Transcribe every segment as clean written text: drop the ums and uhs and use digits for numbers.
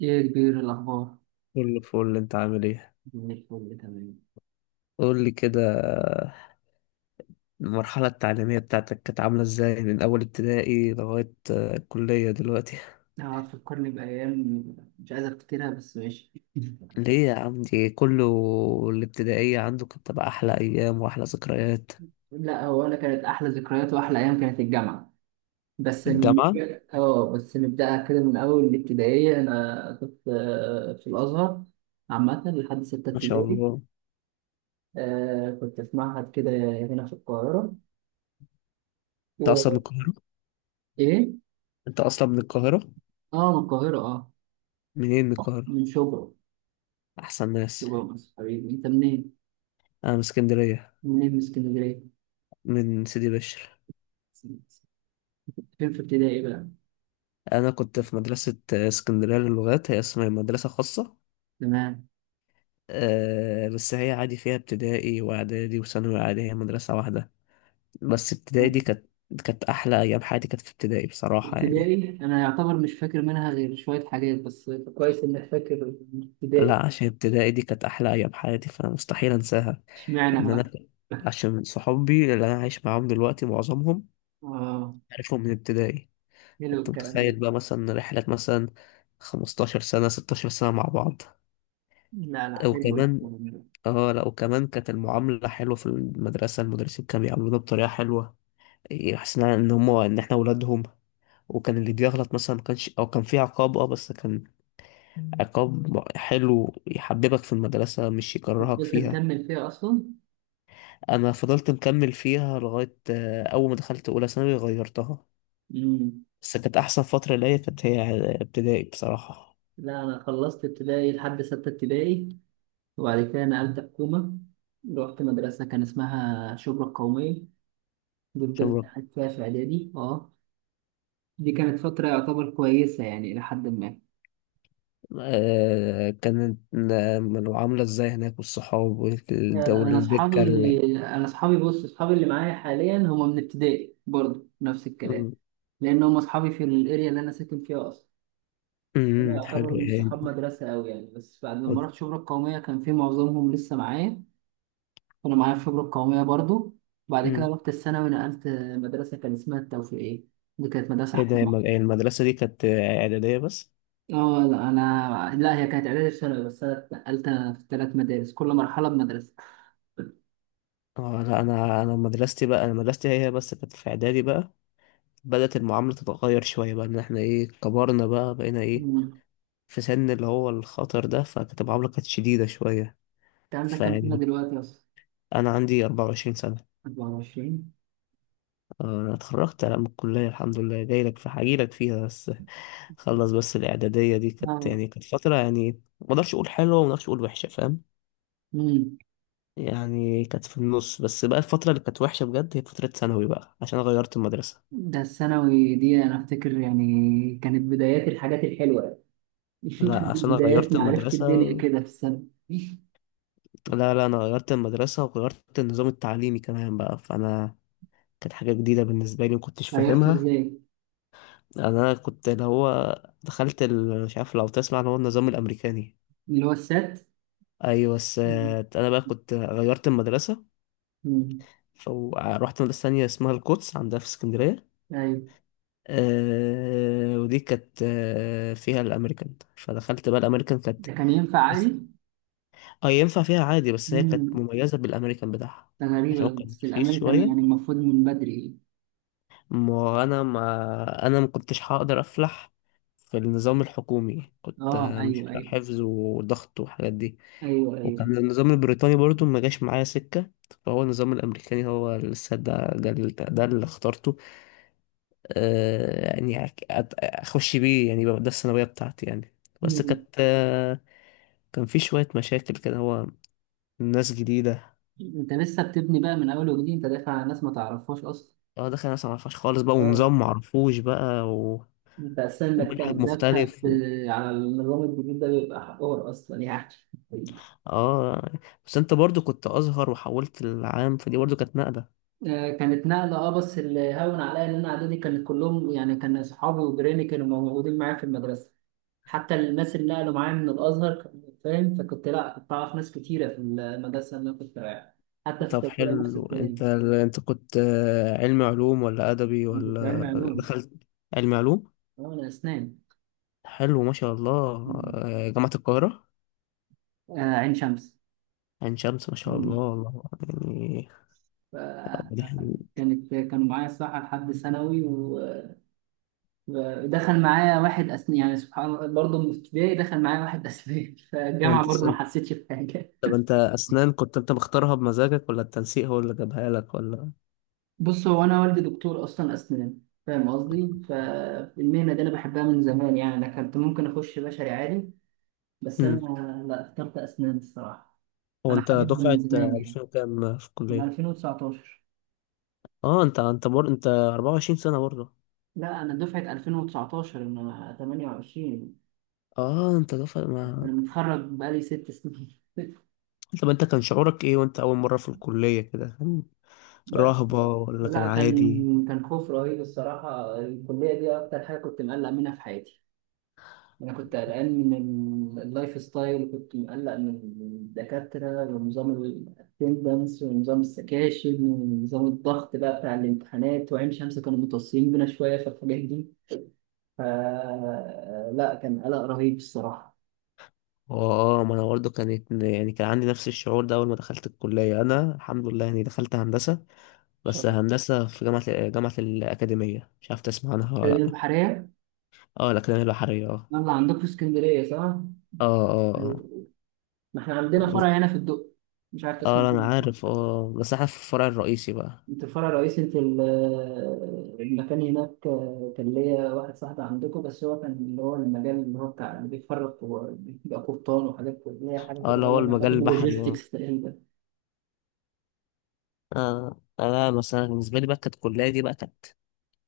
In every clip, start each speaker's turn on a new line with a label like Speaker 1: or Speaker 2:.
Speaker 1: ايه يا كبير، الاخبار؟
Speaker 2: كله فل، انت عامل ايه؟
Speaker 1: زي الفل، تمام.
Speaker 2: قول لي كده. المرحلة التعليمية بتاعتك كانت عاملة ازاي من أول ابتدائي لغاية الكلية دلوقتي؟
Speaker 1: اه، تفكرني بايام. مش عايز افتكرها، بس ماشي.
Speaker 2: ليه يا عم دي كله؟ الابتدائية عنده كانت تبقى أحلى أيام وأحلى ذكريات.
Speaker 1: لا، هو انا كانت احلى ذكريات واحلى ايام كانت الجامعه. بس ن-
Speaker 2: الجامعة.
Speaker 1: اه، بس نبداها كده من اول الابتدائيه. انا كنت في الازهر عامه لحد سته
Speaker 2: ما شاء
Speaker 1: ابتدائي.
Speaker 2: الله.
Speaker 1: كنت في معهد كده، هنا في القاهره.
Speaker 2: أنت أصلا من
Speaker 1: و...
Speaker 2: القاهرة؟
Speaker 1: ايه.
Speaker 2: أنت أصلا من القاهرة؟
Speaker 1: اه، من القاهره، اه.
Speaker 2: منين من القاهرة؟
Speaker 1: من شبرا.
Speaker 2: أحسن ناس.
Speaker 1: شبرا مصر. حبيبي، انت منين؟
Speaker 2: أنا من اسكندرية.
Speaker 1: منين من اسكندريه؟
Speaker 2: من سيدي بشر.
Speaker 1: فين في ابتدائي بقى؟
Speaker 2: أنا كنت في مدرسة اسكندرية للغات، هي اسمها مدرسة خاصة.
Speaker 1: تمام.
Speaker 2: بس هي عادي فيها ابتدائي واعدادي وثانوي عادي، هي مدرسة واحدة. بس ابتدائي دي كانت احلى ايام حياتي، كانت في ابتدائي بصراحة يعني.
Speaker 1: ابتدائي انا يعتبر مش فاكر منها غير شويه حاجات، بس كويس انك فاكر ابتدائي.
Speaker 2: لا عشان ابتدائي دي كانت احلى ايام حياتي فمستحيل انساها.
Speaker 1: اشمعنى
Speaker 2: ان انا
Speaker 1: بقى؟
Speaker 2: عشان صحابي اللي انا عايش معاهم دلوقتي معظمهم
Speaker 1: اه.
Speaker 2: عارفهم من ابتدائي.
Speaker 1: حلو
Speaker 2: كنت
Speaker 1: الكلام ده.
Speaker 2: متخيل بقى مثلا رحلة مثلا 15 سنة 16 سنة مع بعض.
Speaker 1: لا لا، حلو
Speaker 2: وكمان
Speaker 1: الكلام ده.
Speaker 2: اه لا وكمان كانت المعاملة حلوة في المدرسة، المدرسين كانوا بيعاملونا بطريقة حلوة. حسينا ان هم ان احنا ولادهم. وكان اللي بيغلط مثلا ما كانش او كان في عقاب، بس كان عقاب حلو يحببك في المدرسة مش يكرهك
Speaker 1: فضلت
Speaker 2: فيها.
Speaker 1: مكمل فيها اصلا.
Speaker 2: انا فضلت مكمل فيها لغاية اول ما دخلت اولى ثانوي غيرتها.
Speaker 1: مم.
Speaker 2: بس كانت احسن فترة ليا كانت هي ابتدائي بصراحة.
Speaker 1: لا، انا خلصت ابتدائي لحد سته ابتدائي. وبعد كده نقلت حكومه. رحت مدرسه كان اسمها شبرا القوميه دي. فضلت
Speaker 2: عشان
Speaker 1: قاعد فيها في اعدادي، اه. دي كانت فتره يعتبر كويسه يعني الى حد ما.
Speaker 2: كانت العاملة ازاي هناك والصحاب والدولة
Speaker 1: انا
Speaker 2: الدكة
Speaker 1: اصحابي انا اصحابي، بص، اصحابي اللي معايا حاليا هم من ابتدائي برضه، نفس الكلام.
Speaker 2: مم.
Speaker 1: لان هم اصحابي في الاريا اللي انا ساكن فيها اصلا. هم
Speaker 2: مم، حلو
Speaker 1: يعتبروا مش
Speaker 2: يعني.
Speaker 1: صحاب مدرسه قوي يعني، بس بعد ما رحت شبرا القوميه كان في معظمهم لسه معايا. كانوا معايا في شبرا القوميه برضه. وبعد كده
Speaker 2: مم.
Speaker 1: رحت الثانوي، نقلت مدرسه كان اسمها التوفيقيه. دي كانت مدرسه
Speaker 2: ايه ده يا
Speaker 1: حكومه.
Speaker 2: المدرسة دي كانت إعدادية بس؟
Speaker 1: اه، لا، انا لا هي كانت اعدادي في ثانوي، بس انا اتنقلت في ثلاث مدارس، كل مرحله بمدرسه.
Speaker 2: اه لا انا مدرستي بقى انا مدرستي هي هي بس كانت في اعدادي بقى. بدأت المعاملة تتغير شوية بقى، ان احنا ايه، كبرنا بقى، بقينا ايه.
Speaker 1: مم.
Speaker 2: في سن اللي هو الخطر ده فكانت المعاملة كانت شديدة شوية.
Speaker 1: انت عندك كام سنه
Speaker 2: فيعني
Speaker 1: دلوقتي اصلا؟
Speaker 2: انا عندي 24 سنة.
Speaker 1: 24.
Speaker 2: اه انا اتخرجت انا من الكلية الحمد لله، جاي لك في هجيلك فيها بس. خلص بس الاعدادية دي كانت يعني كانت فترة يعني ما اقدرش اقول حلوة وما اقدرش اقول وحشة فاهم.
Speaker 1: مم.
Speaker 2: يعني كانت في النص، بس بقى الفترة اللي كانت وحشة بجد هي فترة ثانوي بقى عشان أنا غيرت المدرسة.
Speaker 1: ده الثانوي دي انا افتكر يعني كانت بدايات الحاجات الحلوه.
Speaker 2: لا
Speaker 1: كانت
Speaker 2: عشان انا
Speaker 1: بدايات
Speaker 2: غيرت
Speaker 1: معرفه
Speaker 2: المدرسة.
Speaker 1: الدنيا كده في السنه.
Speaker 2: لا لا انا غيرت المدرسة وغيرت النظام التعليمي كمان بقى فانا كانت حاجة جديدة بالنسبة لي ومكنتش
Speaker 1: غيرته
Speaker 2: فاهمها.
Speaker 1: ازاي؟
Speaker 2: انا كنت اللي هو دخلت مش عارف لو تسمع اللي هو النظام الامريكاني.
Speaker 1: اللي هو السات.
Speaker 2: ايوه بس
Speaker 1: مم.
Speaker 2: انا بقى كنت غيرت المدرسة.
Speaker 1: مم.
Speaker 2: فروحت مدرسة تانية اسمها القدس عندها في اسكندرية.
Speaker 1: ايوه.
Speaker 2: أه ودي كانت فيها الامريكان، فدخلت بقى الامريكان كانت
Speaker 1: ده كان ينفع
Speaker 2: بس.
Speaker 1: عادي؟
Speaker 2: اه ينفع فيها عادي، بس هي كانت
Speaker 1: مم.
Speaker 2: مميزة بالامريكان بتاعها.
Speaker 1: ده
Speaker 2: عشان
Speaker 1: غريبه،
Speaker 2: هو كان
Speaker 1: بس
Speaker 2: رخيص
Speaker 1: الامريكان يعني
Speaker 2: شوية.
Speaker 1: المفروض من بدري.
Speaker 2: ما كنتش هقدر افلح في النظام الحكومي، كنت
Speaker 1: اه،
Speaker 2: مش
Speaker 1: ايوه
Speaker 2: بتاع
Speaker 1: ايوه.
Speaker 2: حفظ وضغط والحاجات دي.
Speaker 1: ايوه ايوه.
Speaker 2: وكان النظام البريطاني برضو ما جاش معايا سكة. فهو النظام الامريكاني هو لسه ده اللي اخترته. آه يعني اخش بيه يعني يبقى ده الثانوية بتاعتي يعني. بس كانت
Speaker 1: مم.
Speaker 2: كان في شوية مشاكل كده، هو ناس جديدة.
Speaker 1: انت لسه بتبني بقى من اول وجديد، انت داخل على ناس ما تعرفهاش اصلا.
Speaker 2: اه دخل ناس معرفهاش خالص بقى ونظام معرفوش بقى و...
Speaker 1: بس انك
Speaker 2: ومنهج
Speaker 1: تأدبت.
Speaker 2: مختلف.
Speaker 1: على النظام الجديد ده بيبقى حوار اصلا يعني.
Speaker 2: اه بس انت برضو كنت ازهر وحولت العام فدي برضو كانت نقلة.
Speaker 1: كانت نقلة، اه. بس اللي هون عليا ان انا اعدادي كانت كلهم يعني، كان اصحابي وجيراني كانوا موجودين معايا في المدرسة. حتى الناس اللي نقلوا معايا من الازهر كانوا، فاهم؟ فكنت لا، كنت اعرف ناس كتيرة في المدرسة اللي انا كنت رايحها. حتى في
Speaker 2: طب
Speaker 1: التربية نفس
Speaker 2: حلو، انت
Speaker 1: الكلام.
Speaker 2: انت كنت علم علوم ولا ادبي
Speaker 1: انا كنت علمي
Speaker 2: ولا؟
Speaker 1: علوم.
Speaker 2: دخلت علم علوم.
Speaker 1: اه، انا اسنان.
Speaker 2: حلو ما شاء الله.
Speaker 1: مم.
Speaker 2: جامعة القاهرة؟
Speaker 1: آه، عين شمس.
Speaker 2: عين شمس ما شاء الله
Speaker 1: مم.
Speaker 2: والله.
Speaker 1: ف-
Speaker 2: يعني.
Speaker 1: كانوا معايا الصراحة لحد ثانوي، و دخل معايا واحد أسنان، يعني سبحان الله، برضه من ابتدائي دخل معايا واحد أسنان.
Speaker 2: طب
Speaker 1: فالجامعة
Speaker 2: انت
Speaker 1: برضه ما حسيتش بحاجة.
Speaker 2: طب انت اسنان كنت انت مختارها بمزاجك ولا التنسيق هو اللي جابها لك ولا؟
Speaker 1: بص، هو أنا والدي دكتور أصلا أسنان، فاهم قصدي؟ فالمهنة دي أنا بحبها من زمان يعني. أنا كنت ممكن أخش بشري عادي، بس أنا،
Speaker 2: امم.
Speaker 1: لا، اخترت أسنان الصراحة.
Speaker 2: هو
Speaker 1: أنا
Speaker 2: انت
Speaker 1: حاببها من
Speaker 2: دفعة
Speaker 1: زمان يعني،
Speaker 2: 2000 كام في
Speaker 1: من
Speaker 2: الكلية؟
Speaker 1: 2019.
Speaker 2: اه انت 24 سنة برضه؟
Speaker 1: لا، أنا دفعة 2019، أنا 28.
Speaker 2: اه انت دفعة ما.
Speaker 1: أنا متخرج بقالي ست سنين.
Speaker 2: طب انت كان شعورك ايه وانت اول مرة في الكلية كده، كان
Speaker 1: لا
Speaker 2: رهبة ولا كان
Speaker 1: لا،
Speaker 2: عادي؟
Speaker 1: كان خوف رهيب الصراحة. الكلية دي أكتر حاجة كنت مقلق منها في حياتي. أنا كنت قلقان من اللايف ستايل، كنت مقلق من الدكاترة ونظام الاتندنس ونظام السكاشن ونظام الضغط بقى بتاع الامتحانات، وعين شمس كانوا متوصيين بينا شوية في الحاجات دي. ف لا، كان قلق رهيب الصراحة.
Speaker 2: اه ما انا برضه كانت يعني كان عندي نفس الشعور ده اول ما دخلت الكلية، انا الحمد لله يعني دخلت هندسة. بس
Speaker 1: شغل.
Speaker 2: هندسة في جامعة الأكاديمية، مش عارف تسمع عنها ولا لأ؟
Speaker 1: البحرية.
Speaker 2: اه الأكاديمية البحرية اه.
Speaker 1: يلا، عندكم في اسكندرية، صح؟
Speaker 2: اه. اه.
Speaker 1: ما احنا عندنا فرع
Speaker 2: اه.
Speaker 1: هنا في الدق، مش عارف تسمع
Speaker 2: اه. انا
Speaker 1: عنه.
Speaker 2: عارف اه، بس احنا في الفرع الرئيسي بقى.
Speaker 1: انت في فرع رئيسي، انت المكان هناك كان ليا واحد صاحبي عندكم، بس هو كان اللي هو المجال اللي هو بتاع اللي بيتفرج وبيبقى قبطان وحاجات كده، اللي هي حاجات
Speaker 2: اه اللي
Speaker 1: اللي هي
Speaker 2: هو
Speaker 1: لها علاقة
Speaker 2: المجال البحري اه.
Speaker 1: باللوجيستكس تقريبا.
Speaker 2: انا مثلا بالنسبة لي بقى كانت الكلية دي بقى كانت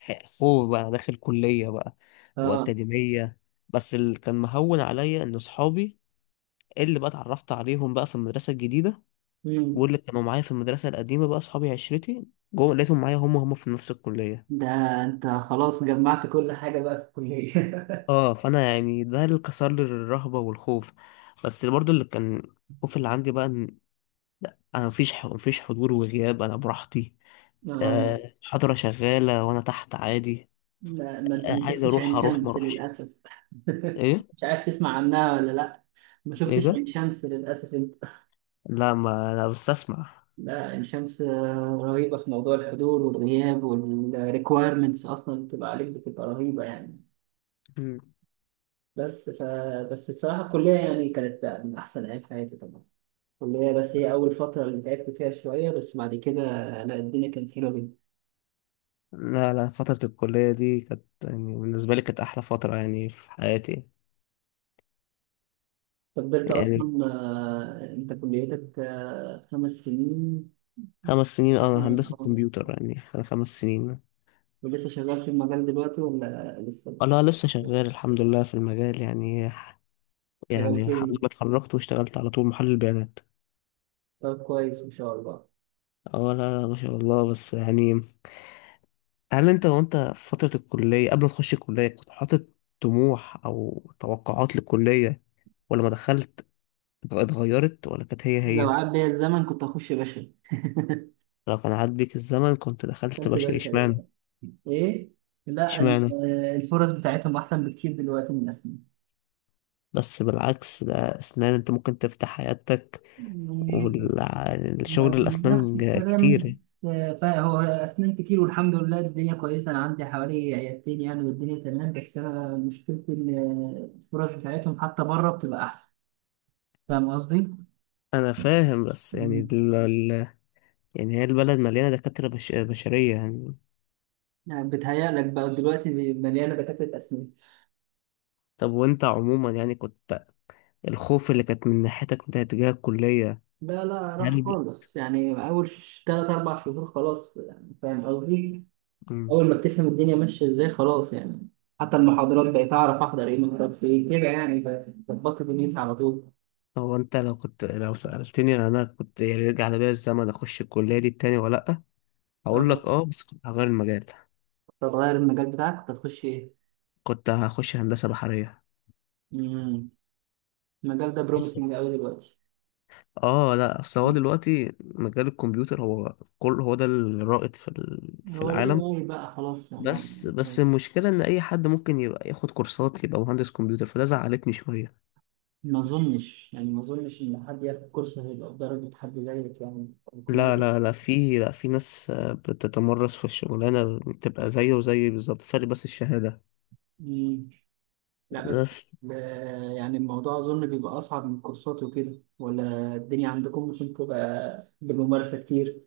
Speaker 2: حقوق بقى داخل كلية بقى
Speaker 1: اه.
Speaker 2: وأكاديمية. بس اللي كان مهون عليا إن صحابي اللي بقى اتعرفت عليهم بقى في المدرسة الجديدة،
Speaker 1: مم.
Speaker 2: واللي كانوا معايا في المدرسة القديمة بقى صحابي عشرتي، جوه لقيتهم معايا هم في نفس الكلية.
Speaker 1: ده انت خلاص جمعت كل حاجة بقى في الكلية.
Speaker 2: اه فأنا يعني ده اللي كسر لي الرهبة والخوف. بس اللي برضه اللي كان الخوف اللي عندي بقى إن أنا مفيش مفيش حضور وغياب، أنا براحتي.
Speaker 1: اه.
Speaker 2: محاضرة شغالة وأنا تحت عادي.
Speaker 1: لا، ما انت ما
Speaker 2: عايز
Speaker 1: شفتش
Speaker 2: أروح
Speaker 1: عين
Speaker 2: أروح ما
Speaker 1: شمس
Speaker 2: أروحش.
Speaker 1: للأسف.
Speaker 2: إيه.
Speaker 1: مش عارف تسمع عنها ولا لا؟ ما
Speaker 2: إيه
Speaker 1: شفتش
Speaker 2: ده؟
Speaker 1: عين شمس للأسف انت.
Speaker 2: لا ما أنا بس أسمع.
Speaker 1: لا، الشمس رهيبة في موضوع الحضور والغياب والريكويرمنتس، أصلا اللي بتبقى عليك بتبقى رهيبة يعني.
Speaker 2: مم.
Speaker 1: بس ف بس الصراحة الكلية يعني كانت من أحسن أيام حياتي طبعا. الكلية بس هي أول فترة اللي تعبت فيها شوية، بس بعد كده لا، الدنيا كانت حلوة جدا.
Speaker 2: لا لا فترة الكلية دي كانت يعني بالنسبة لي كانت أحلى فترة يعني في حياتي.
Speaker 1: أنت فضلت
Speaker 2: يعني
Speaker 1: أصلا أنت كليتك خمس سنين.
Speaker 2: خمس سنين،
Speaker 1: أهو
Speaker 2: أنا هندسة
Speaker 1: أهو.
Speaker 2: كمبيوتر يعني خمس سنين.
Speaker 1: ولسه شغال في المجال دلوقتي ولا لسه؟
Speaker 2: أنا لسه شغال الحمد لله في المجال يعني.
Speaker 1: شغال
Speaker 2: يعني الحمد لله
Speaker 1: فين؟
Speaker 2: اتخرجت واشتغلت على طول محلل بيانات.
Speaker 1: طب كويس إن شاء الله.
Speaker 2: اه لا لا ما شاء الله بس يعني. هل أنت وأنت في فترة الكلية قبل ما تخش الكلية كنت حاطط طموح أو توقعات للكلية، ولما دخلت اتغيرت ولا كانت هي
Speaker 1: لو
Speaker 2: هي؟
Speaker 1: عاد بيا الزمن كنت هخش بشري.
Speaker 2: لو كان عاد بيك الزمن كنت دخلت
Speaker 1: خدت
Speaker 2: بشري،
Speaker 1: بالك،
Speaker 2: اشمعنى؟
Speaker 1: أيوة. ايه. لا
Speaker 2: اشمعنى؟
Speaker 1: الفرص بتاعتهم احسن بكتير دلوقتي من اسنان.
Speaker 2: بس بالعكس ده اسنان انت ممكن تفتح حياتك،
Speaker 1: يعني
Speaker 2: والشغل
Speaker 1: نفس
Speaker 2: الاسنان
Speaker 1: الكلام،
Speaker 2: كتير.
Speaker 1: بس فهو اسنان كتير، والحمد لله الدنيا كويسه، انا عندي حوالي عيادتين يعني، والدنيا تمام. بس انا مشكلتي ان الفرص بتاعتهم حتى بره بتبقى احسن. فاهم قصدي؟
Speaker 2: انا فاهم بس يعني
Speaker 1: مم.
Speaker 2: يعني هي البلد مليانه دكاتره بشريه يعني.
Speaker 1: يعني بتهيألك بقى دلوقتي مليانه دكاتره اسنان.
Speaker 2: طب وانت عموما يعني كنت الخوف اللي كانت من ناحيتك من تجاه الكليه،
Speaker 1: لا لا،
Speaker 2: هل
Speaker 1: راح
Speaker 2: ب...
Speaker 1: خالص يعني. اول ثلاث اربع شهور خلاص يعني، فاهم قصدي؟
Speaker 2: مم.
Speaker 1: اول ما بتفهم الدنيا ماشيه ازاي خلاص يعني، حتى المحاضرات بقيت اعرف احضر ايه محضر في ايه كده يعني. ظبطت دنيتي على طول.
Speaker 2: هو انت لو سالتني انا كنت يعني يرجع ليا الزمن اخش الكليه دي تاني ولا لا؟ هقول لك
Speaker 1: آه،
Speaker 2: اه بس كنت هغير المجال.
Speaker 1: كنت هتغير المجال بتاعك، كنت هتخش ايه؟
Speaker 2: كنت هخش هندسه بحريه.
Speaker 1: امم. المجال ده بروميسنج قوي دلوقتي.
Speaker 2: اه لا اصل هو
Speaker 1: مم.
Speaker 2: دلوقتي مجال الكمبيوتر هو كل هو ده الرائد في في
Speaker 1: هو ليه
Speaker 2: العالم.
Speaker 1: غالي بقى خلاص يعني.
Speaker 2: بس
Speaker 1: هو-
Speaker 2: بس المشكله ان اي حد ممكن يبقى ياخد كورسات يبقى مهندس كمبيوتر فده زعلتني شويه.
Speaker 1: ما اظنش يعني ما اظنش ان حد ياخد كورس هيبقى بدرجه حد زيك يعني، أو يكون
Speaker 2: لا لا لا، في، لا في ناس بتتمرس في الشغلانه بتبقى زيه وزي بالظبط، فرق بس الشهاده.
Speaker 1: مم. لا بس،
Speaker 2: بس
Speaker 1: لا، يعني الموضوع اظن بيبقى اصعب من كورسات وكده، ولا الدنيا عندكم ممكن تبقى بالممارسه كتير؟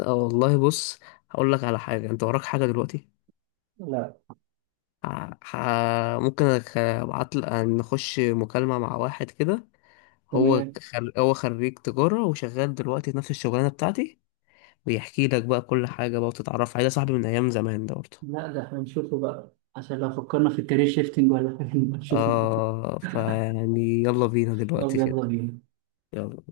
Speaker 2: اه والله بص، هقول لك على حاجه. انت وراك حاجه دلوقتي؟
Speaker 1: لا.
Speaker 2: ممكن ابعت لك نخش مكالمه مع واحد كده.
Speaker 1: تمام.
Speaker 2: هو خريج تجارة وشغال دلوقتي في نفس الشغلانة بتاعتي، بيحكي لك بقى كل حاجة بقى وتتعرف عليه، ده صاحبي من أيام زمان ده برضه.
Speaker 1: لا، ده هنشوفه بقى عشان لو فكرنا في الكارير شيفتنج ولا حاجة نبقى نشوف.
Speaker 2: آه فيعني يلا بينا
Speaker 1: طب
Speaker 2: دلوقتي
Speaker 1: يلا
Speaker 2: كده.
Speaker 1: بينا.
Speaker 2: يلا.